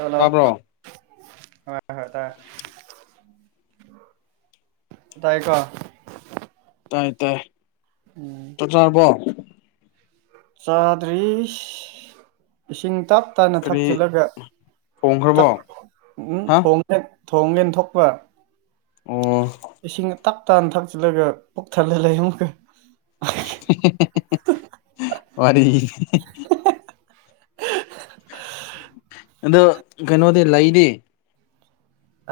Hello ꯇꯥꯕ꯭ꯔꯣ ꯑ ꯍꯣ ꯇ ꯇꯥꯏꯀꯣ ꯇꯥꯏ ꯇꯥꯏ ꯎꯝ ꯆꯊꯔꯔꯕꯣ ꯆꯥꯗ꯭ꯔꯤꯁ ꯏꯁꯤꯡ ꯇꯞ ꯞꯇꯥꯥꯅ ꯀꯔꯤ ꯊꯛꯆꯤꯜꯂꯒ ꯊꯣꯡꯈ꯭ꯔꯕꯣ ꯎꯝ ꯍꯥ ꯊꯣꯡ ꯊꯣꯡꯉꯦꯟ ꯊꯣꯛꯄ ꯑꯣꯝ ꯏꯁꯤꯡ ꯇꯥꯛ ꯇꯥꯅ ꯊꯛꯆꯤꯜꯂꯒ ꯄꯨꯣꯛ ꯊꯜꯂ ꯂꯩ ꯑꯃꯨꯛꯀ ꯋꯥꯔꯤ ꯑꯗꯣ ꯀꯩꯅꯣꯗꯤ ꯂꯩꯗꯤ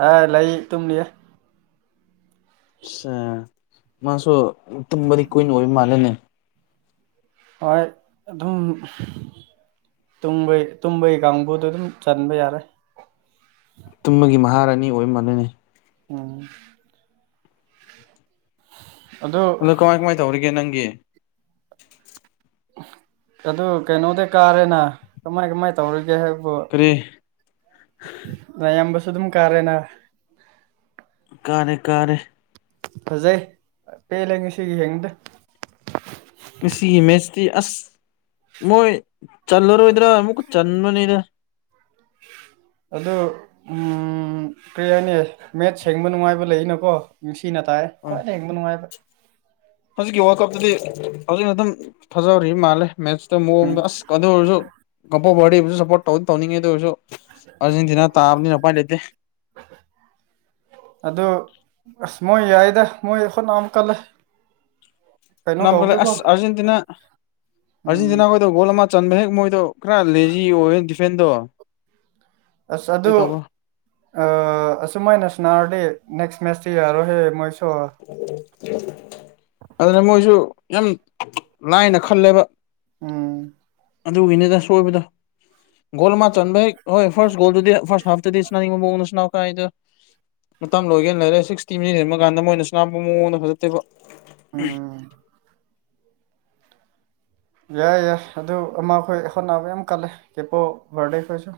ꯑ ꯂꯩ ꯇꯨꯝꯂꯤꯌꯦ ꯁ ꯃꯥꯁꯨ ꯇꯨꯝꯕꯗꯤ ꯀꯨꯏꯟ ꯑꯣꯏꯕ ꯃꯥꯜꯂꯦꯅꯦ ꯍꯣꯏ ꯑꯗꯨꯝ ꯇꯨꯝꯕꯩ ꯇꯨꯝꯕꯩ ꯀꯥꯡꯕꯨꯗꯣ ꯑꯗꯨꯝ ꯆꯟꯕ ꯌꯥꯔꯦ ꯇꯨꯝꯕꯒꯤ ꯃꯍꯥꯔꯥꯅꯤ ꯑꯣꯏꯔꯃꯜꯅꯅꯤ ꯑꯣ ꯑꯗꯨ ꯑꯗꯣ ꯀꯃꯥꯏ ꯀꯃꯥꯏ ꯇꯧꯔꯤꯒꯦ ꯅꯪꯒꯤ ꯑꯗꯨ ꯀꯩꯅꯣꯗꯤ ꯀꯥꯔꯦꯅ ꯀꯃꯥꯏ ꯀꯃꯥꯏ ꯇꯧꯔꯤꯒꯦ ꯍꯥꯏꯕꯨ ꯀꯔꯤ ꯅ ꯌꯥꯝꯕꯁꯨ ꯑꯗꯨꯝ ꯀꯥꯔꯦꯅ ꯀꯥꯔꯦ ꯀꯥꯔꯦ ꯐꯖꯩ ꯄꯦꯜꯂꯦ ꯉꯁꯤꯒꯤ ꯍꯡꯗ ꯉꯥꯒꯤ ꯏꯃꯦꯖꯇꯤ ꯑꯁ ꯃꯣꯏ ꯆꯜꯂꯔꯣꯏꯗ꯭ꯔꯥ ꯑꯃꯨꯛꯀ ꯆꯟꯕꯅꯤꯗ ꯑꯗꯣ ꯎꯝ ꯀꯔꯤ ꯍꯥꯏꯅꯦ ꯃꯦꯠ ꯁꯦꯡꯕ ꯅꯨꯡꯉꯥꯏꯕ ꯂꯩꯅꯀꯣ ꯅꯨꯡꯁꯤꯅ ꯇꯥꯏ ꯍꯣꯏ ꯈꯋꯥꯢ ꯌꯦꯡꯕ ꯅꯨꯡꯉꯥꯏꯕ ꯍꯧꯖꯤꯛꯀꯤ ꯋꯥꯔꯜ ꯀꯞꯇꯨꯗꯤ ꯍꯧꯖꯤꯛꯅ ꯑꯗꯨꯝ ꯐꯖꯍꯧꯔꯤꯕ ꯃꯥꯜꯂꯦ ꯃꯦꯠ ꯇ ꯃꯑꯣꯡ ꯗꯣ ꯑꯁ ꯀ ꯑꯣꯏꯔꯁꯨ ꯑ ꯔꯗꯕꯨꯁꯨ ꯁꯞꯄꯣꯔꯠ ꯇꯧꯅ ꯇꯧꯅꯤꯡꯉꯦ ꯑꯗꯨ ꯑꯣꯏꯔꯁꯨ ꯑꯥꯖꯦꯟꯇꯤꯅꯥ ꯇꯥꯕꯅꯤꯅ ꯎꯄꯥꯏ ꯂꯩꯇꯦ [unintelligible] ꯑꯗꯣ ꯑꯁ ꯃꯣꯏ ꯌꯥꯏꯗ ꯃꯣꯏ ꯍꯣꯠꯅ ꯀꯜ ꯂꯦ ꯅꯝ ꯀꯜꯂꯦ ꯑꯁ ꯑꯔꯖꯦꯟꯇꯤꯅꯥ ꯑꯔꯖꯦꯟꯇꯤꯅꯥ ꯀ ꯗꯣ ꯒꯣꯜ ꯑꯃ ꯆꯟꯕ ꯍꯦꯛ ꯃꯣꯏꯗꯣ ꯈꯔ ꯂꯦꯖꯤ ꯑꯣꯏꯦ ꯗꯤꯐꯦꯟꯗꯣ ꯑꯁ ꯀꯔꯤ ꯑꯗꯨ ꯇꯧꯕ꯭ꯔꯣ ꯑ ꯑꯁꯨꯨꯝꯃꯥꯏꯅ ꯁꯅꯔꯗꯤ ꯅꯦꯛꯁ ꯃꯦꯠꯇꯤ ꯌꯥꯔꯣꯏꯍꯦ ꯃꯣꯏꯁꯨ ꯑꯗꯨꯅ ꯃꯣꯏꯁꯨ ꯌꯥꯝ ꯂꯥꯏꯅ ꯈꯜꯂꯦꯕ ꯎꯝ ꯑꯗꯨꯒꯤꯅꯤꯗ ꯁꯣꯏꯕꯗꯣ ꯒꯣꯜ ꯑꯃ ꯆꯟꯕ ꯍꯦꯛ ꯍꯣꯏ ꯐꯥꯔꯁ ꯒꯣꯜꯗꯨꯗꯤ ꯐꯥꯔꯁ ꯍꯥꯐꯇꯗꯤ ꯁꯅꯥꯅꯤꯡꯉꯕꯅꯥꯎ ꯀꯥꯏꯗꯣ ꯃꯇꯝ ꯂꯣꯏꯒꯦꯅ ꯂꯩꯔꯦ ꯁꯤꯛꯁꯇꯤꯁꯤ ꯁꯦꯝꯟꯕ ꯀꯥꯟꯗ ꯃꯣꯏꯅꯁꯨꯅꯥꯕ ꯃꯑꯣꯡꯗ ꯐꯖꯠꯇꯦꯕ ꯎꯝ ꯌꯥꯏ ꯌꯥꯏ ꯑꯗꯨ ꯑꯃ ꯑꯩꯈꯣꯏ ꯍꯣꯠꯅꯥꯕ ꯌꯥꯝ ꯀꯜꯂꯦ ꯀꯦꯄꯣ ꯕꯥꯔꯗꯦ ꯈꯣꯏꯁꯨ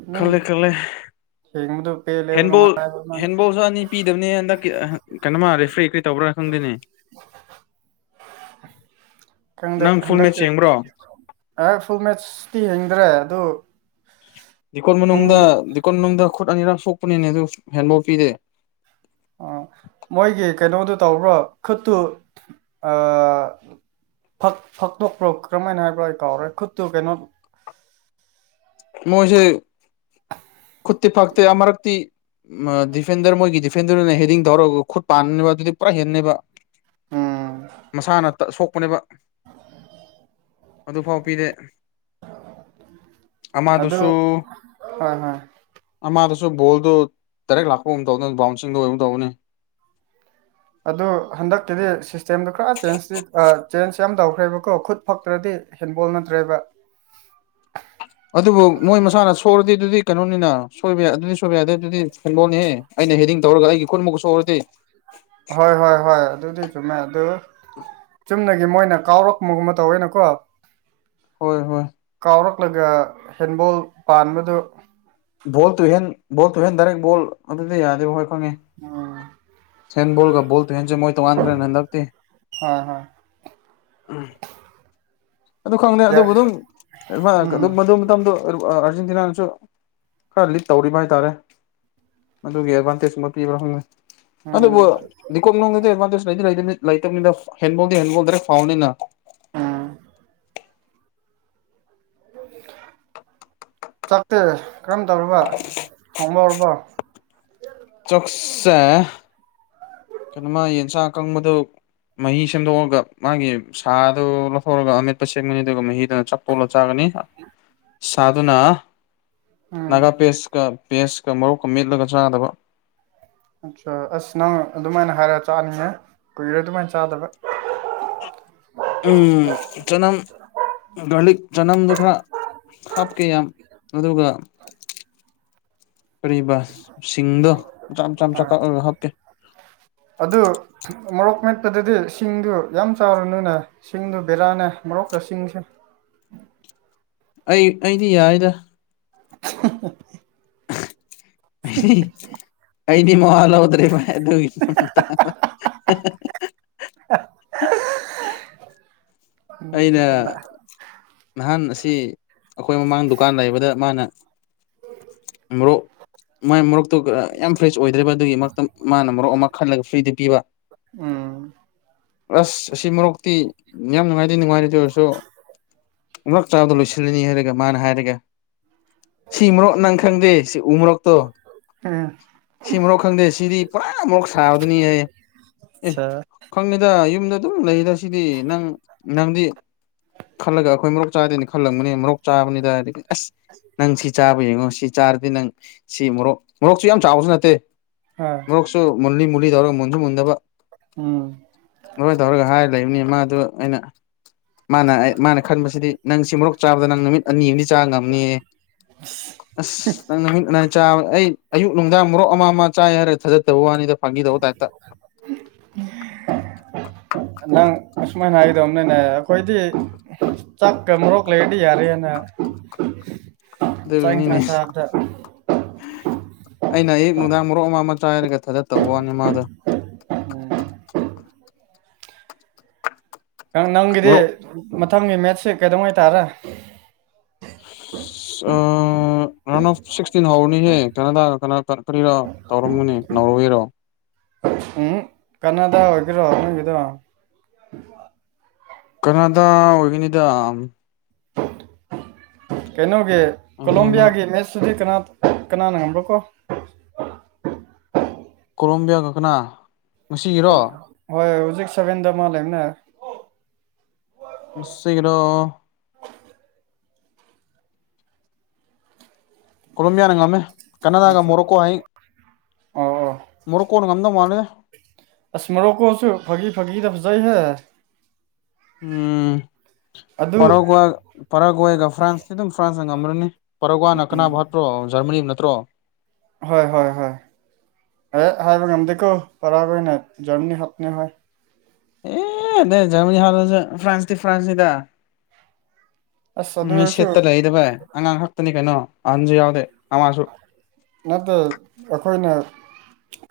ꯑꯗꯨꯝ ꯈꯜꯂꯦ ꯈꯜꯂꯦ ꯌꯦꯡꯕꯗꯨ ꯄꯦꯜꯂꯦꯕ ꯍꯦꯟꯕꯣꯜ ꯅꯨꯡꯉꯥꯏꯕ ꯃꯥꯅ ꯍꯦꯟꯕꯣꯜꯁꯨ ꯑꯅꯤ ꯄꯤꯗꯕꯅꯦ ꯍꯟꯗꯛꯀꯤ ꯀꯩꯅꯣꯃ ꯔꯦꯐ꯭ꯔꯤ ꯀꯔꯤ ꯇꯧꯕ꯭ꯔꯥ ꯈꯪꯗꯦꯅꯦ ꯈꯪꯗꯦ ꯅꯪ ꯐꯨꯜ ꯃꯦꯠꯆ ꯍꯟꯗꯛꯀꯤ ꯌꯦꯡꯕ꯭ꯔꯣ ꯑꯦ ꯐꯨꯜ ꯃꯦꯠꯁꯇꯤ ꯍꯤꯡꯗ꯭ꯔꯦ ꯑꯗꯨ ꯗꯤꯀꯣꯟ ꯄꯨꯡ ꯃꯅꯨꯡꯗ ꯗꯤꯀꯣꯟ ꯃꯅꯨꯡꯗ ꯈꯨꯠ ꯑꯅꯤꯔꯛ ꯁꯣꯛꯄꯅꯤꯅꯦ ꯑꯗꯨ ꯍꯦꯟꯕꯣꯜ ꯄꯤꯔꯦ ꯃꯣꯏꯒꯤ ꯀꯩꯅꯣꯗꯨ ꯇꯧꯕ꯭ꯔꯣ ꯈꯨꯠꯇꯨ ꯑ ꯐ ꯐꯛꯇꯣꯛꯄ꯭ꯔꯣ ꯀꯔꯝꯥꯏꯅ ꯍꯥꯏꯕ꯭ꯔꯣ ꯑꯩ ꯀꯥꯎꯔꯦ ꯈꯨꯠꯇꯨ ꯀꯩꯅꯣ ꯃꯣꯏꯁꯦ ꯈꯨꯠꯇꯤ ꯐꯥꯛꯇꯦ ꯑꯃꯔꯛꯇꯤ ꯗꯤꯐꯦꯟꯗꯔ ꯃꯣꯏꯒꯤ ꯗꯤꯐꯦꯟꯗꯔꯗꯨꯅ ꯍꯦꯗꯤꯡ ꯊꯧꯔꯒ ꯈꯨꯠ ꯄꯥꯟꯅꯦꯅꯕ ꯑꯗꯨꯗꯤ ꯄꯨꯔꯥ ꯍꯦꯟꯅꯩꯕ ꯎꯝ ꯃꯁꯥꯅꯇ ꯁꯣꯛꯄꯅꯦꯕ ꯑꯗꯨꯐꯥꯎ ꯄꯤꯗꯦ [inaudible] ꯑꯗꯨ ꯑꯃꯗꯨꯁꯨ ꯍꯣꯏ ꯍꯣꯏ ꯑꯃꯗꯁꯨ ꯕꯣꯜꯗꯣ ꯗꯔꯦꯛ ꯂꯥꯛꯄꯒꯨꯝ ꯇꯧꯗꯅ ꯕꯥꯎꯟꯁꯤꯡꯗꯣ ꯑꯣꯏꯒꯨꯝ ꯇꯧꯕꯅꯤ ꯑꯗꯣ ꯍꯟꯗꯛꯀꯤꯗꯤ ꯁꯤꯁꯇꯦꯝꯗꯣ ꯈꯔ ꯆꯦꯟꯖꯇꯤ ꯆꯦꯟꯖ ꯌꯥꯝ ꯇꯧꯈ꯭ꯔꯦꯕꯀꯣ ꯈꯨꯠ ꯐꯛꯇ꯭ꯔꯗꯤ ꯍꯦꯟꯕꯣꯜ ꯅꯠꯇ꯭ꯔꯦꯕ ꯑꯗꯨꯕꯨ ꯃꯣꯏ ꯃꯁꯥꯅ ꯁꯣꯏꯨꯔꯗꯤ ꯑꯗꯨꯗꯤ ꯀꯩꯅꯣꯅꯤꯅ ꯁꯣꯏꯕ ꯌꯥ ꯑꯗꯨꯗꯤ ꯁꯣꯏꯕ ꯌꯥꯗ ꯑꯗꯨꯗꯤ ꯍꯦꯟꯕꯣꯜꯅꯤꯍꯦ ꯑꯩꯅ ꯍꯦꯗꯤꯡ ꯇꯧꯔꯒ ꯑꯩꯒꯤ ꯈꯨꯟꯃꯛꯨ ꯁꯣꯛꯑꯗꯤ ꯍꯣꯏ ꯍꯣꯏ ꯍꯣꯏ ꯑꯗꯨꯗꯤ ꯆꯨꯝꯃꯦ ꯑꯗꯨ ꯆꯨꯝꯅꯦ ꯃꯣꯏꯅ ꯀꯥꯎꯔꯛꯄꯒꯨꯝꯕ ꯇꯧꯋꯦꯅꯀꯣ ꯍꯣꯏ ꯍꯣꯏ ꯀꯥꯎꯔꯛꯂꯒ ꯍꯦꯟꯕꯣꯜ ꯄꯥꯟꯕꯗꯨ ꯕꯣꯜ ꯇꯨꯍꯦꯟ ꯕꯣꯜ ꯇꯨꯍꯦꯟ ꯗꯥꯏꯔꯦꯛ ꯕꯣꯜ ꯑꯗꯨꯗꯤ ꯌꯥꯗꯦꯕ ꯍꯣꯏ ꯈꯪꯉꯦ ꯑꯣ ꯍꯦꯟ ꯕꫭꯜꯒ ꯕꫭꯜꯇꯨ ꯍꯦꯟꯁꯦ ꯃꯣꯏ ꯇꯨꯉꯥꯟꯈ꯭ꯔꯦꯅꯦ ꯍꯥꯟꯗꯥꯛꯇꯤ ꯍꯣꯏ ꯍꯣꯏ ꯑꯗꯨ ꯈꯪꯗꯦ ꯌꯥꯏ ꯑꯗꯨꯕꯨ ꯑꯗꯨꯝ ꯃꯥ ꯎꯝ ꯑꯗꯨꯝ ꯃꯗꯨ ꯃꯇꯝꯗꯣ ꯑꯥꯔꯖꯦꯟꯇꯤꯅꯥꯅꯁꯨ ꯈꯔ ꯂꯤꯠ ꯇꯧꯔꯤꯕ ꯍꯥꯏꯇꯥꯔꯦ ꯑꯗꯨꯒꯤ ꯑꯦꯗꯚꯥꯟꯇꯦꯖ ꯑꯃ ꯄꯤꯕ꯭ꯔꯥ ꯈꯪꯗꯦ ꯎꯝ ꯑꯗꯨꯕꯨ ꯅꯤꯀꫭ [unintelligible] ꯗꯤ ꯑꯦꯗꯚꯥꯟꯇꯦꯖ ꯂꯩꯗꯤ ꯂꯩꯇꯃꯤꯠ ꯂꯩꯇꯕꯅꯤꯅ ꯍꯦꯟꯕꯣꯜꯗꯤ ꯍꯦꯟꯕꯣꯜ ꯗꯔꯦꯛ ꯐꯥꯎꯕꯅꯤꯅ ꯎꯝ ꯆꯥꯛꯇꯤ ꯀꯔꯝ ꯇꯧꯔꯕ ꯊꫭꯡꯕ ꯍꯧꯔꯕꯣ ꯆꯥꯛꯁꯦ ꯀꯩꯅꯣꯃ ꯌꯦꯟꯁꯥꯡ ꯑꯀꯪꯕꯗꯨ ꯃꯍꯤ ꯁꯦꯝꯗꯣꯛꯑꯒ ꯃꯥꯒꯤ ꯁꯥꯗꯨ ꯂꯧꯊꯣꯛꯔꯒ ꯑꯃꯦꯠꯄ ꯁꯦꯝꯒꯅꯤ ꯑꯗꯨꯒ ꯃꯍꯤ ꯆꯥꯛ ꯇꯣꯠꯂ ꯆꯥꯒꯅꯤ ꯁꯥꯗꯨꯨꯅ ꯎꯝ ꯅꯒꯥ ꯄꯦꯁ ꯀ ꯄꯦꯁꯀ ꯃꯣꯔꯣꯛ ꯀ ꯃꯦꯠꯂꯒ ꯆꯥꯗꯨꯕ ꯑꯠꯆꯥꯥ ꯑꯁ ꯅꯪ ꯑꯗꯨꯃꯥꯏꯅ ꯍꯥꯏꯔ ꯆꯥꯅꯤꯅꯦꯌꯦ ꯀꯨꯏꯔꯦ ꯑꯗꯨꯃꯥꯏꯅ ꯆꯥꯗꯕ ꯎꯝ ꯆꯅꯝ ꯒꯥꯔꯂꯤꯛ ꯆꯅꯝꯗꯨ ꯈꯔ ꯍꯥꯞꯀꯦ ꯌꯥꯝ ꯑꯗꯨꯒ ꯀꯔꯤꯕ ꯁꯤꯡꯗꯣ ꯃꯆꯥ ꯃꯆꯥ ꯀꯛꯑꯒ ꯍꯥꯞꯀꯦ ꯑꯗꯨ ꯃꯣꯔꯣꯛ ꯃꯦꯠꯄꯗꯗꯤ ꯁꯤꯡꯗꯨ ꯌꯥꯝ ꯆꯥꯔꯅꯨꯅꯦ ꯁꯤꯡꯗꯣ ꯕꯦꯔꯥꯅꯦ ꯃꯣꯔꯣꯛꯀ ꯁꯤꯡꯁꯦ ꯑꯩ ꯑꯩꯗꯤ ꯌꯥꯏꯗ [unintelligible] ꯑꯩꯗꯤ ꯃꯋꯥꯥ ꯂꯧꯗ꯭ꯔꯦꯕ ꯑꯗꯨꯒꯤ ꯃꯇꯥꯡꯗ [unintelligible] ꯑꯩꯅ ꯅꯍꯥꯟ ꯑꯁꯤ ꯑꯩꯈꯣꯏ ꯃꯃꯥꯡ ꯗꯨꯀꯥꯟ ꯂꯩꯕꯗ ꯃꯥꯅ ꯃꯣꯔꯣꯛ ꯃꯥꯏ ꯃꯣꯔꯣꯛꯇꯨ ꯌꯥꯝ ꯐ꯭ꯔꯦꯁ ꯑꯣꯏꯗ꯭ꯔꯦꯕ ꯑꯗꯨꯒꯤ ꯃꯔꯛꯇ ꯃꯥꯅ ꯃꯣꯔꯣꯛ ꯑꯃ ꯈꯜꯂꯒ ꯐ꯭ꯔꯤꯗꯨ ꯄꯤꯕ ꯎꯝ ꯑꯁ ꯑꯁꯤ ꯃꯣꯔꯣꯛꯇꯤ ꯌꯥꯝ ꯅꯨꯡꯉꯥꯏ ꯁꯤ ꯅꯨꯡꯉꯥꯏꯔꯦꯗꯣ ꯑꯣꯏꯔꯁꯨ ꯑꯃꯨꯔꯛ ꯆꯥꯕꯗ ꯂꯣꯏꯁꯤꯜꯂꯅꯤ ꯍꯥꯏꯔꯒ ꯃꯥꯅ ꯍꯥꯏꯔꯒ ꯁꯤ ꯃꯣꯔꯣꯛ ꯅꯪ ꯈꯪꯗꯦ ꯁꯤ ꯎꯃꯣꯔꯣꯛꯇꯣ ꯑꯥ [unintelligible] ꯁꯤ ꯃꯣꯔꯣꯛ ꯈꯪꯗꯦ ꯁꯤꯗꯤ ꯄꯨꯔꯥ ꯃꯣꯔꯣꯛ ꯁꯥꯕꯗꯨꯅꯤ ꯑꯦ ꯑꯠꯆꯥ ꯈꯪꯉꯤꯗ ꯌꯨꯝꯗ ꯑꯗꯨꯝ ꯂꯩꯔ ꯁꯤꯗꯤ ꯅꯪ ꯅꯪꯗꯤ ꯈꯜꯂꯒ ꯑꯩꯈꯣꯏ ꯃꯣꯔꯣꯛ ꯆꯥꯗꯦꯅ ꯈꯜꯂꯝꯕꯅꯤ ꯃꯣꯔꯣꯛ ꯆꯥꯕꯅꯤꯗ ꯍꯥꯏꯗꯤ ꯑꯁ ꯅꯪ ꯁꯤ ꯆꯥꯕ ꯌꯦꯡꯉꯣ ꯁꯤ ꯆꯥꯔꯗꯤ ꯅꯪ ꯁꯤ ꯃꯣꯔꯣꯛ ꯃꯣꯔꯣꯛꯁꯨ ꯌꯥꯝ ꯆꯥꯎꯕꯁꯨ ꯅꯠꯇꯦ ꯍꯥ [unintelligible] ꯃꯣꯔꯣꯛꯁꯨ ꯃꯨꯜꯂꯤ ꯃꯨꯜꯂꯤ ꯇꯧꯔꯒ ꯃꯨꯟꯁꯨ ꯃꯨꯟꯗꯕ ꯎꯝ ꯃꫭꯏ ꯇꯧꯔꯒ ꯍꯥꯏꯔ ꯂꯩꯕꯅꯤ ꯃꯥꯗꯨ ꯑꯩꯅ ꯃꯥꯅ ꯃꯥꯅ ꯈꯟꯕꯁꯤꯗꯤ ꯅꯪ ꯁꯤ ꯃꯣꯔꯣꯛ ꯆꯥꯕꯗ ꯅꯪ ꯅꯨꯃꯤꯠ ꯑꯅꯤ ꯆꯥꯕ ꯉꯝꯅꯤꯌꯦ ꯑꯁ ꯅꯪ ꯅꯃꯤꯠ ꯅꯅꯥꯏ ꯆꯥꯕ ꯑꯩ ꯑꯌꯨꯛ ꯅꯨꯡꯗꯥꯡ ꯃꯣꯔꯣꯛ ꯑꯃ ꯑꯃ ꯆꯥꯏ ꯍꯥꯏꯔꯒ ꯊꯥꯖꯗꯕ ꯋꯥꯅꯤꯗ ꯐꯥꯒꯤ ꯇꯧꯕ ꯇꯥꯏꯞꯇ [unintelligible] ꯅꯪ ꯑꯁꯨꯃꯥꯏꯅ ꯍꯥꯏꯒꯗꯕꯅꯤꯅꯦ ꯑꯩꯈꯣꯏꯗꯤ ꯆꯥꯛꯀ ꯃꯣꯔꯣꯛ ꯂꯩꯔꯗꯤ ꯌꯥꯔꯦꯅ ꯆꯥꯛ ꯑꯗꯨꯒꯤꯅꯤꯅꯦ ꯏꯟꯁꯥꯡ ꯆꯥꯕꯗ ꯑꯩꯅ ꯑꯌꯨꯛ ꯅꯨꯡꯗꯥꯡ ꯃꯣꯔꯣꯛ ꯑꯃ ꯑꯃ ꯆꯥꯏ ꯍꯥꯏꯔꯒ ꯊꯥꯖꯗꯕꯩ ꯋꯥꯅꯤ ꯃꯥꯗꯣ ꯅꯪ ꯅꯪꯒꯤꯗꯤ ꯃꯣꯔꯣꯛ ꯃꯊꯪꯒꯤ ꯃꯦꯠꯁꯤ ꯀꯩꯗꯧꯉꯩ ꯇꯥꯔꯦ ꯔꯥꯎꯟ ꯑꯣꯐ ꯁꯤꯛꯁꯇꯤꯟ ꯍꯧꯔꯅꯤꯍꯦ ꯀꯅꯥꯗꯥ ꯀ ꯀꯔꯤꯔꯣ ꯇꯧꯔꯝꯒꯅꯤ ꯅꯣꯔꯋꯦꯔꯣ ꯎꯝ ꯀꯅꯥꯗ ꯑꯣꯏꯒꯦꯔꯣ ꯅꯪꯗꯣ ꯀꯅꯥꯗ ꯑꯣꯏꯒꯅꯤꯗ ꯀꯩꯅꯣꯒꯤ ꯑꯃꯅ ꯀꯣꯂꯣꯕꯤꯌꯥꯒꯤ ꯃꯦꯠꯁꯇꯨꯗꯤ ꯀꯅꯥ ꯀꯅꯥꯅ ꯉꯪꯕ꯭ꯔꯣ ꯀꯣ ꯀꯣꯂꯣꯝꯕꯤꯌꯥ ꯀꯅ ꯍꯣꯏ ꯍꯧꯖꯤꯛ ꯁꯚꯦꯟꯗ ꯑꯃ ꯂꯩꯕꯅꯦ ꯉꯁꯤꯒꯤꯔꯣ ꯀꯣꯂꯝꯣꯕꯤꯌꯥꯅ ꯉꯝꯃꯦ ꯀꯅꯥꯗꯥꯒ ꯑꯆꯥ ꯃꯣꯔꯣꯀꯣ ꯍꯌꯦꯡ ꯑꯣ ꯑꯣ ꯃꯣꯔꯣꯛꯀꯣꯅ ꯉꯝꯗꯧ ꯃꯥꯜꯂꯦ ꯃꯣꯔꯣꯀꯣꯁꯨ ꯐꯥꯒꯤ ꯐꯥꯒꯤꯗ ꯐꯖꯩꯍꯦ ꯎꯝ ꯑꯗꯨ ꯄꯔꯥꯒꯋꯦ ꯄꯔꯥꯒꯋꯦꯒ ꯐ꯭ꯔꯥꯟꯁꯁꯤ ꯑꯗꯨꯝ ꯐ꯭ꯔꯥꯟꯁꯅ ꯉꯝ꯭ꯔꯅꯤ ꯄꯔꯥꯒꯋꯦꯅ ꯀꯅꯥ ꯍꯥꯠꯄꯔꯣ ꯖꯔꯃꯅꯤ ꯅꯠꯇ꯭ꯔꯣ ꯍꯣꯏ ꯍꯣꯏ ꯍꯣꯏ ꯑꯦ ꯍꯥꯏꯕ ꯉꯝꯗꯦꯀꯣ ꯫ ꯑꯦ ꯅꯦ ꯖꯔꯃꯅꯤ ꯍꯥꯄꯁꯨ ꯐ꯭ꯔꯥꯟꯁꯗꯤ ꯐ꯭ꯔꯥꯟꯁꯅꯤꯗꯥ ꯑꯁ ꯑꯗꯨ ꯃꯤ ꯑꯣꯏꯔꯁꯨ ꯁꯦꯠꯇ ꯂꯩꯗꯥ ꯕꯥꯏ ꯑꯉꯥꯡ ꯈꯛꯇꯅꯤ ꯀꯩꯅꯣ ꯑꯍꯟꯁꯨ ꯌꯥꯎꯗꯦ ꯑꯃꯁꯨ꯫ ꯅꯠꯇꯦ ꯑꯩꯈꯣꯏꯅ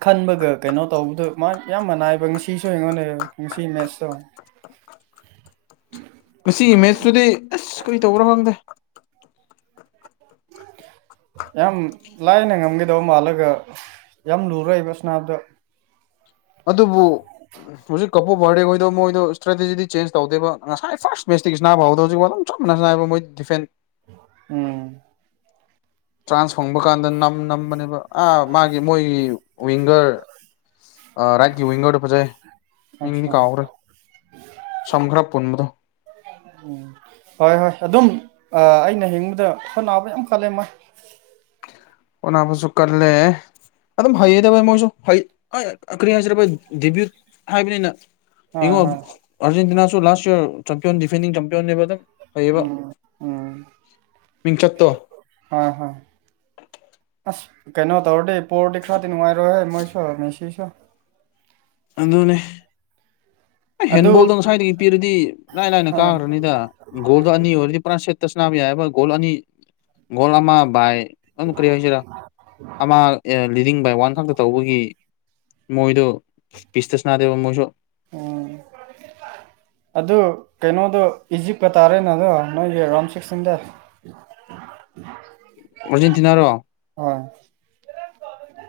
ꯈꯟꯕꯒꯥ ꯀꯩꯅꯣ ꯇꯧꯕꯗꫭ ꯃꯥ ꯌꯥꯝ ꯃꯅꯥꯏꯕ ꯉꯁꯤꯁꯨ ꯑꯩꯡꯉꯣꯟꯗ ꯅꯦꯕꯥ ꯉꯁꯤ ꯃꯦꯠꯁꯇꯣ꯫ [unintelligible] [inaudible] ꯃꯁꯤꯒꯤ ꯏꯃꯦꯖꯇꯨꯗꯤ ꯑꯥꯁ ꯀꯔꯤ ꯇꯧꯕ꯭ꯔꯥ ꯈꯪꯗꯦ꯫ [inaudible] ꯌꯥꯝ ꯂꯥꯏꯅ ꯉꯝꯒꯥꯗꯧꯕꯥ ꯃꯥꯜꯔꯒꯥ꯫ ꯌꯥꯝ ꯂꯨꯔ° ꯕꯥ ꯁꯥꯅꯕꯗꫭ ꯑꯗꯨꯕꯨ ꯍꯧꯖꯤꯛꯛ꯫ ꯀꯥꯕꯥꯔꯦ ꯕꯥꯗꯔꯈꯣꯏꯗꫭ ꯃꯣꯏꯗꯣ ꯏꯁꯇꯦꯇꯖꯤꯗꯤ ꯆꯦꯟ ꯇꯧꯗꯦꯕ ꯉꯁꯥꯏ ꯐꯥꯔꯁ ꯃꯦꯁꯇꯤꯁ ꯁꯥꯟꯅꯥꯕ ꯍꯧꯕꯗꫭ ꯑꯗꯨꯝ ꯆꯨꯝꯅ ꯅꯥ ꯁꯥꯅ° ꯍꯥꯏꯕꯥ ꯃꯣꯏꯒꯤ ꯗꯤꯐꯦꯟ ꯎꯝꯝ ꯆ꯭ꯔꯥꯟꯁ ꯍꯪꯕꯥ ꯀꯥꯟꯗ ꯅꯝ ꯅꯝꯕꯅꯦꯕꯥ ꯫ ꯑꯥ ꯃꯥꯒꯤ ꯃꯣꯏꯒꯤ ꯋꯤꯡꯒꯔ ꯑꯥ ꯔꯥꯏꯠꯀꯤ ꯋꯤꯡꯒꯔꯗꯣ ꯐꯖꯩ ꯑꯠꯆꯥ ꯃꯤꯡꯗꯤ ꯀꯥꯎꯍꯧꯈ꯭ꯔꯦ꯫ ꯁꯪ ꯈꯔ ꯄꯨꯟꯕꯗꫭ ꯎꯝ ꯍꯣꯏ ꯍꯣꯏ ꯑꯗꯨꯝ ꯑꯩꯅ ꯌ°ꯡꯕꯗꯥ ꯍꯣꯠꯅꯕꯥ ꯌꯥꯝ ꯀꯜꯂꯦ ꯃꯥꯥꯏꯗꫭ ꯍꫭꯠꯅꯕꯁꯨ ꯀꯜꯂꯦ ꯑꯗꯨꯝ ꯍꯩꯌꯦꯗꯥ ꯃꯣꯏꯁꯨ ꯀꯔꯤ ꯍꯥꯏꯖ ꯗꯤ꯭ꯨꯠ ꯍꯥꯏꯕꯅꯤꯅꯥ꯫ ꯍꯣꯏ ꯍꯣꯏ ꯌ°ꯡꯑꫭ ꯑꯔꯖꯦꯟꯇꯤꯅꯥꯁꯨ ꯂꯥꯁ ꯌꯥꯌꯔ ꯆ°ꯄ°ꯅꯤꯡ ꯗꯤꯗꯔꯗꯅꯤꯅꯥ ꯐꯌꯦꯕꯥ ꯎꯝ ꯎꯝ ꯃꯤꯡꯆꯠꯇꯣ꯫ ꯑꯥ ꯍꯥ ꯑꯥꯁ ꯀꯩꯅꯣ ꯇꯧꯔꯗꯤ ꯄꯣꯔꯗꯤ ꯈꯔꯗꯤ ꯅꯨꯡꯉꯥꯏꯔꯣꯏꯍꯦ ꯃꯣꯏꯁꯨ ꯃꯦꯁꯤꯁꯨ꯫ ꯑꯗꯨꯅꯦ꯫ ꯑꯩ ꯑꯗꯨ ꯍꯦꯟꯕꯣꯜꯗꯣ ꯉꯁꯥꯏꯗꯒꯤ ꯄꯤꯔꯗꯤ ꯏꯂꯥꯏ ꯂꯥꯏꯅ ꯍ ꯀꯥꯈ꯭ꯔꯅꯤꯗ ꯒꯣꯜꯗꯣ ꯑꯅꯤ ꯑꯣꯏꯔꯗꯤ ꯄꯔꯥ ꯁꯦꯠ ꯑ°ꯇ°ꯛ ꯁꯥꯅꯕꯥ ꯌꯥꯌ°ꯕꯥ ꯒꫭꯟ ꯑꯅꯤꯜ ꯒꫭꯟ ꯑꯃ ꯕꯥꯏꯑꯥꯁ ꯀꯔꯤ ꯍꯥꯏꯁꯤꯔ ꯑꯃ ꯂꯤꯗꯤꯡ ꯕꯥꯏ ꯋꯥꯟ ꯈꯛꯇꯪ ꯇꯧꯕꯒꯤ꯫ ꯃꯣꯏꯗꫭ ꯄꯤꯁꯇꯥ ꯁꯥꯅꯗꯦꯕꯥ ꯃꯣꯏꯁꯨ ꯑꫭꯑ ꯑꯗꯨ ꯀꯩꯅꯣꯗꯣ ꯏꯖꯤꯞꯀꯥ ꯇꯥꯔꯦꯅꯥ ꯗꯣ ꯅꯣꯏꯒꯤ ꯔꯥꯎꯟ ꯁꯤꯛꯁꯇꯤꯟꯗꯥ꯫ ꯑꯔꯖꯦꯟꯇꯤꯅꯥ ꯔꫭ꯫ ꯑꯥꯎꯎ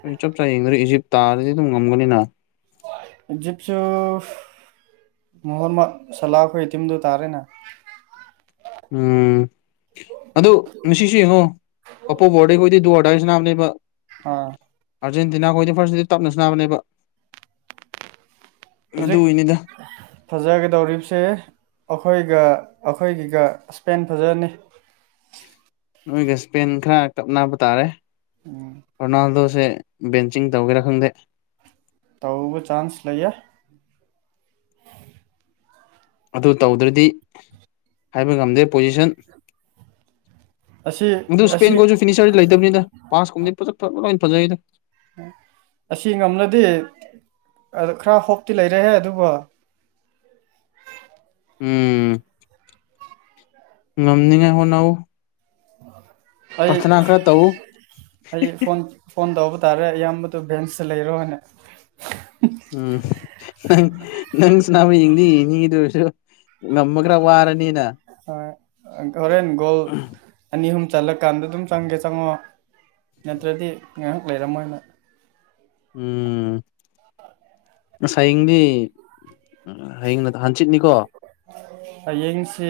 ꯑꯩ ꯆꯞ ꯆꯥꯏꯅꯥ ꯌꯦꯡꯗꯔꯦ ꯏꯖꯤꯞ ꯇꯥꯔꯗꯤ ꯑꯗꯨꯝ ꯉꯝꯒꯅꯤꯅꯥ꯫ ꯏꯋꯤꯞꯁꯨ ꯃꯥꯍꯟꯃꯠ ꯁꯂꯥꯈꯣꯏꯒꯤ ꯇꯤꯝꯗꯨ ꯇꯥꯔꯦꯅꯥ꯫ ꯎꯝꯝ ꯝ ꯑꯗꯨ ꯉꯁꯤꯁꯨ ꯌꯦꯡꯉꯣ ꯀꯕꫭ ꯕꯣꯔꯗꯩ ꯑꯩꯈꯣꯏꯗꯤ ꯗꯨ ꯑꯔ ꯗꯥꯏ ꯁꯥ ꯅꯥꯕꯅꯦꯕꯥ꯫ ꯑꯥꯑ ꯑꯥꯔꯖꯦꯟꯇꯅꯥ ꯈꫭꯏꯗꯤ ꯐꯥꯔꯇꯗꯤ ꯇꯞꯅꯅꯥ ꯁꯥꯅꯦꯕꯥꯅꯤꯕꯥ꯫ ꯃꯗꯨꯒꯤ ꯅꯤꯗꯥ ꯐꯖꯔ° ꯅꯣꯏꯒꯥ ꯏꯁꯄꯦꯟ ꯈꯔ ꯀꯞꯅꯕꯥ ꯇꯥꯔꯦ ꯔꯣꯅꯥꯜꯗꯣ ꯁꯦ꯫ ꯕꯦꯟꯆꯤꯡꯗꯥ ꯇꯧꯒꯦꯔꯥ ꯈꯪꯗꯦ꯫ ꯇꯧꯕꯩ ꯆꯥꯟꯁ ꯂꯩꯌꯦ꯫ [unintelligible] [inaudible] ꯑꯗꯨ ꯇꯧꯗ꯭ꯔꯗꯤ ꯍꯥꯏꯕꯥ ꯉꯝꯗꯦ ꯄꯣꯖꯤꯁꯟꯗꯤ꯫ ꯑꯁꯤ ꯑꯗꯨ ꯑꯁꯤ ꯏꯁꯄꯦꯟ ꯈꫭꯏꯁꯨ ꯐꯤꯅꯤꯁꯔꯗꯤ ꯂꯩꯇꯕꯅꯤꯗ ꯄꯥꯁ ꯀꯨꯝꯕꯗꯤ ꯂꯣꯏꯅ ꯐꯖꯩꯗꯥ꯫ ꯑꯁꯤ ꯉꯝꯂꯗꯤ ꯑꯥꯗ ꯈꯔ ꯍꯣꯞꯇꯤ ꯂꯩꯔꯍꯦ ꯑꯗꯨꯕꯨ꯫ ꯎꯝꯝ ꯉꯝꯅꯤꯡꯉ ꯍꯨꯅ ꯑꯩ ꯈꯔ ꯇꯧ ꯑꯩ ꯐꯣꯟꯣꯟ ꯐꯣꯟ ꯇꯧꯕ ꯇꯥꯔꯦ ꯑꯌꯥꯝꯕꯗ ꯕꯦꯟꯁꯇ ꯂꯩꯔꯣꯅꯦ ꯎꯝ ꯅꯪ ꯅꯪꯁꯨꯅꯥꯕ ꯌꯦꯡꯗꯤ ꯉꯝꯃ ꯈꯔ ꯋꯥꯔꯅꯤꯅ ꯍꯣꯏ ꯍꯣꯔꯦꯟ ꯒꯣꯜ ꯑꯅꯤ ꯑꯍꯨꯝ ꯆꯠꯂꯀꯥꯟꯗ ꯑꯗꯨꯝ ꯆꯪꯒꯦ ꯆꯪꯉꯣ ꯅꯠꯇ꯭ꯔꯗꯤ ꯉꯥꯏꯍꯥꯛ ꯂꯩꯔꯝꯃꯣꯏꯅ ꯎꯝ ꯉꯁꯥꯏꯌꯦꯡꯗꯤ ꯎꯝ ꯍꯌꯦꯡ ꯍꯥꯟꯆꯤꯠꯅꯤꯀꯣ ꯍꯌꯦꯡꯁꯤ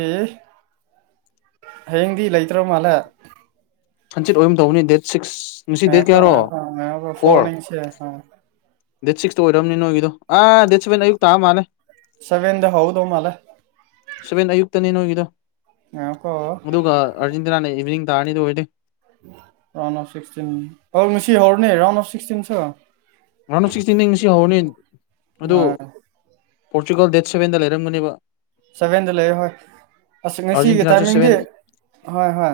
ꯍꯌꯦꯡꯗꯤ ꯂꯩꯇ꯭ꯔ ꯃꯥꯜꯂꯦ ꯍꯟꯆꯤꯠ ꯑꯣꯏꯝ ꯇꯧꯅꯤ ꯗꯦꯠ ꯁꯤꯛꯁ ꯉꯁꯤ ꯃ ꯗꯦꯠ ꯀꯌꯥꯔꯣ ꯐꯣꯔ ꯐꯦ ꯗꯦꯠ ꯁꯤꯛꯁꯇ ꯑꯣꯏꯔꯝꯅꯤ ꯅꯣꯏꯒꯤꯗꯣ ꯑꯥ ꯗꯦꯠ ꯁꯦꯚꯦꯟ ꯑꯌꯨꯛ ꯇꯥ ꯃꯥꯜꯂꯦ ꯁꯚꯦꯟꯗ ꯍꯧꯗꯧ ꯃꯥꯜꯂꯦ ꯁꯕꯦꯟ ꯑꯌꯨꯛꯇꯅꯦ ꯅꯣꯏꯒꯤꯗꯣ ꯉ ꯀ ꯑꯗꯨꯒ ꯑꯥꯔꯖꯦꯟꯇꯤꯅꯥꯅ ꯏꯚꯤꯅꯤꯡ ꯇꯥꯔꯅꯤꯗꯤ ꯑꯣꯏꯗꯦ ꯔꯥꯎꯟꯁ ꯑꯔꯁꯤ ꯍꯔꯅꯦ round of sixteen round of sixteen ꯅꯤꯡ ꯁꯤ ꯍꯧꯔꯅꯤ ꯑꯗꯨ ꯍꯣꯏ ꯄꯣꯔꯆꯨꯒꯜ ꯗꯦꯠ ꯁꯕꯦꯟꯗ ꯂꯩꯔꯝꯒꯅꯦꯕ ꯁꯚꯦꯟꯗ ꯂꯩ ꯍꯣꯏ ꯑꯁ ꯉꯁꯤꯒꯤ ꯑꯥꯔꯖꯦꯟꯇꯤꯅꯥꯁꯨ ꯇꯥꯏꯃꯤꯡꯗꯤ ꯍꯣꯏ ꯍꯣꯏ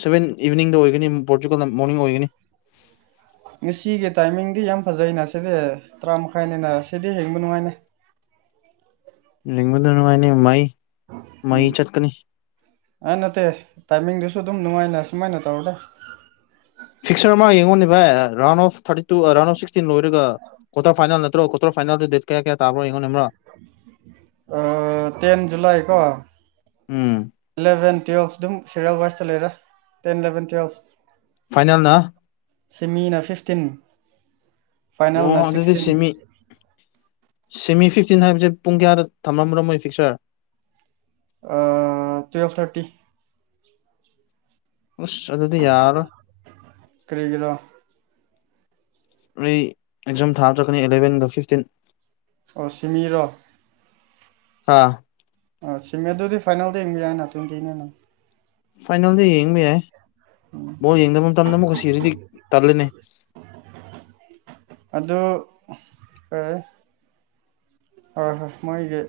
ꯁꯕꯦꯟ ꯏꯚꯤꯅꯤꯡꯗ ꯑꯣꯏꯒꯅꯤ ꯄꯣꯔꯆꯨꯀꯜꯗ ꯃꯣꯔꯅꯤꯡ ꯑꯣꯏꯒꯅꯤ ꯉꯁꯤꯒꯤ ꯇꯥꯏꯃꯤꯡꯗꯤ ꯌꯥꯝ ꯐꯖꯩꯅ ꯁꯤꯗꯤ ꯇꯔꯥ ꯃꯈꯥꯏꯅꯤꯅ ꯁꯤꯗꯤ ꯍꯦꯡꯕ ꯅꯨꯡꯉꯥꯏꯅꯦ ꯌꯦꯡꯕꯗ ꯅꯨꯡꯉꯥꯏꯅꯤ ꯃꯩ ꯃꯩ ꯆꯠꯀꯅꯤ ꯑꯥ ꯅꯠꯇꯦ ꯇꯥꯏꯃꯤꯡꯗꯨꯁꯨ ꯑꯗꯨꯝ ꯅꯨꯡꯉꯥꯏꯅ ꯁꯨꯃꯥꯏꯅ ꯇꯧꯔꯗ ꯐꯤꯛꯁꯔ ꯑꯃ ꯌꯦꯡꯉꯣꯅꯦ ꯚ round of thirty two round of sixteen ꯂꯣꯏꯔꯒ ꯀꯣ ꯐꯥꯏꯜ ꯅꯠꯇ꯭ꯔ ꯀꯣ ꯐꯥꯏꯜ ꯀꯌꯥ ꯀꯌꯥ ꯇꯥ ꯇꯦꯟꯦꯟ ꯖꯨꯂ ꯀꯣ ꯎꯝ ꯏꯂꯚꯦꯟ ꯇꯨꯌꯦꯜꯞ ꯑꯗꯨꯝ ꯁꯦꯔꯤꯌꯦꯜ ꯋꯥꯏꯁꯇ ꯂꯩꯔꯥ ꯇꯦꯟ ꯏꯂꯚꯦꯟ ꯇꯨꯌꯦꯜꯞ ꯐꯥꯏꯅꯜꯅ ꯁꯤꯃꯤꯅ ꯐꯤꯐꯇꯤꯟ ꯑꯣ ꯐꯥꯏꯅꯦꯜꯅ ꯁꯤꯛꯁꯇꯤꯟ ꯁꯤꯦꯃꯤ ꯐꯤꯐꯇꯤꯟ ꯍꯥꯏꯕꯁꯦ ꯄꯨꯡ ꯀꯌꯥꯗ ꯊꯝꯂꯝꯝꯕ꯭ꯔꯣ ꯃꯣꯏ ꯐꯤꯛꯁ ꯑꯣꯏꯔꯦ ꯇ꯭ꯨꯋꯦꯜ ꯊꯥꯔꯇꯤ ꯑꯁ ꯑꯗꯨꯗꯤ ꯌꯥꯔꯣꯏ ꯇꯔꯤ ꯀꯂꯣ ꯑꯩ ꯑꯦꯛꯖꯥꯝ ꯊꯥꯗ꯭ꯔꯛꯀꯅꯤ ꯑꯦꯂꯕꯦꯟꯒ ꯐꯤꯐꯇꯤꯟ ꯑꯣ ꯁꯤꯃꯤꯔ ꯑꯥ ꯑ ꯁꯤꯃꯦꯦꯟ ꯑꯗꯨꯗꯤ ꯐꯥꯏꯅꯦꯜꯗ ꯌꯦꯡꯕ ꯌꯥꯏꯅ ꯇ꯭ꯋꯦꯟꯇꯤ ꯅꯪ ꯐꯥꯏꯅꯦꯜꯗ ꯌꯦꯡꯕ ꯌꯥꯏ ꯕꯣꯜ ꯌꯦꯡꯗꯕ ꯃꯇꯝꯗ ꯑꯃꯨꯛ ꯁꯤꯔꯗꯤ ꯇꯜꯂꯅꯤ ꯑꯗꯨ ꯀ ꯍꯣꯏ ꯍꯣꯏ ꯃꯣꯏꯒꯤ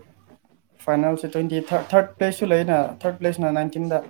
ꯐꯥꯏꯅꯦꯜꯁꯦ ꯇ꯭ꯋꯦꯟꯇꯤ ꯊꯥꯔꯠ ꯄ꯭ꯂꯦꯁꯁꯨ ꯂꯩꯅ ꯊꯥꯔꯠ ꯄ꯭ꯂꯦꯁꯅ ꯅꯥꯏꯟꯇꯤꯟꯗ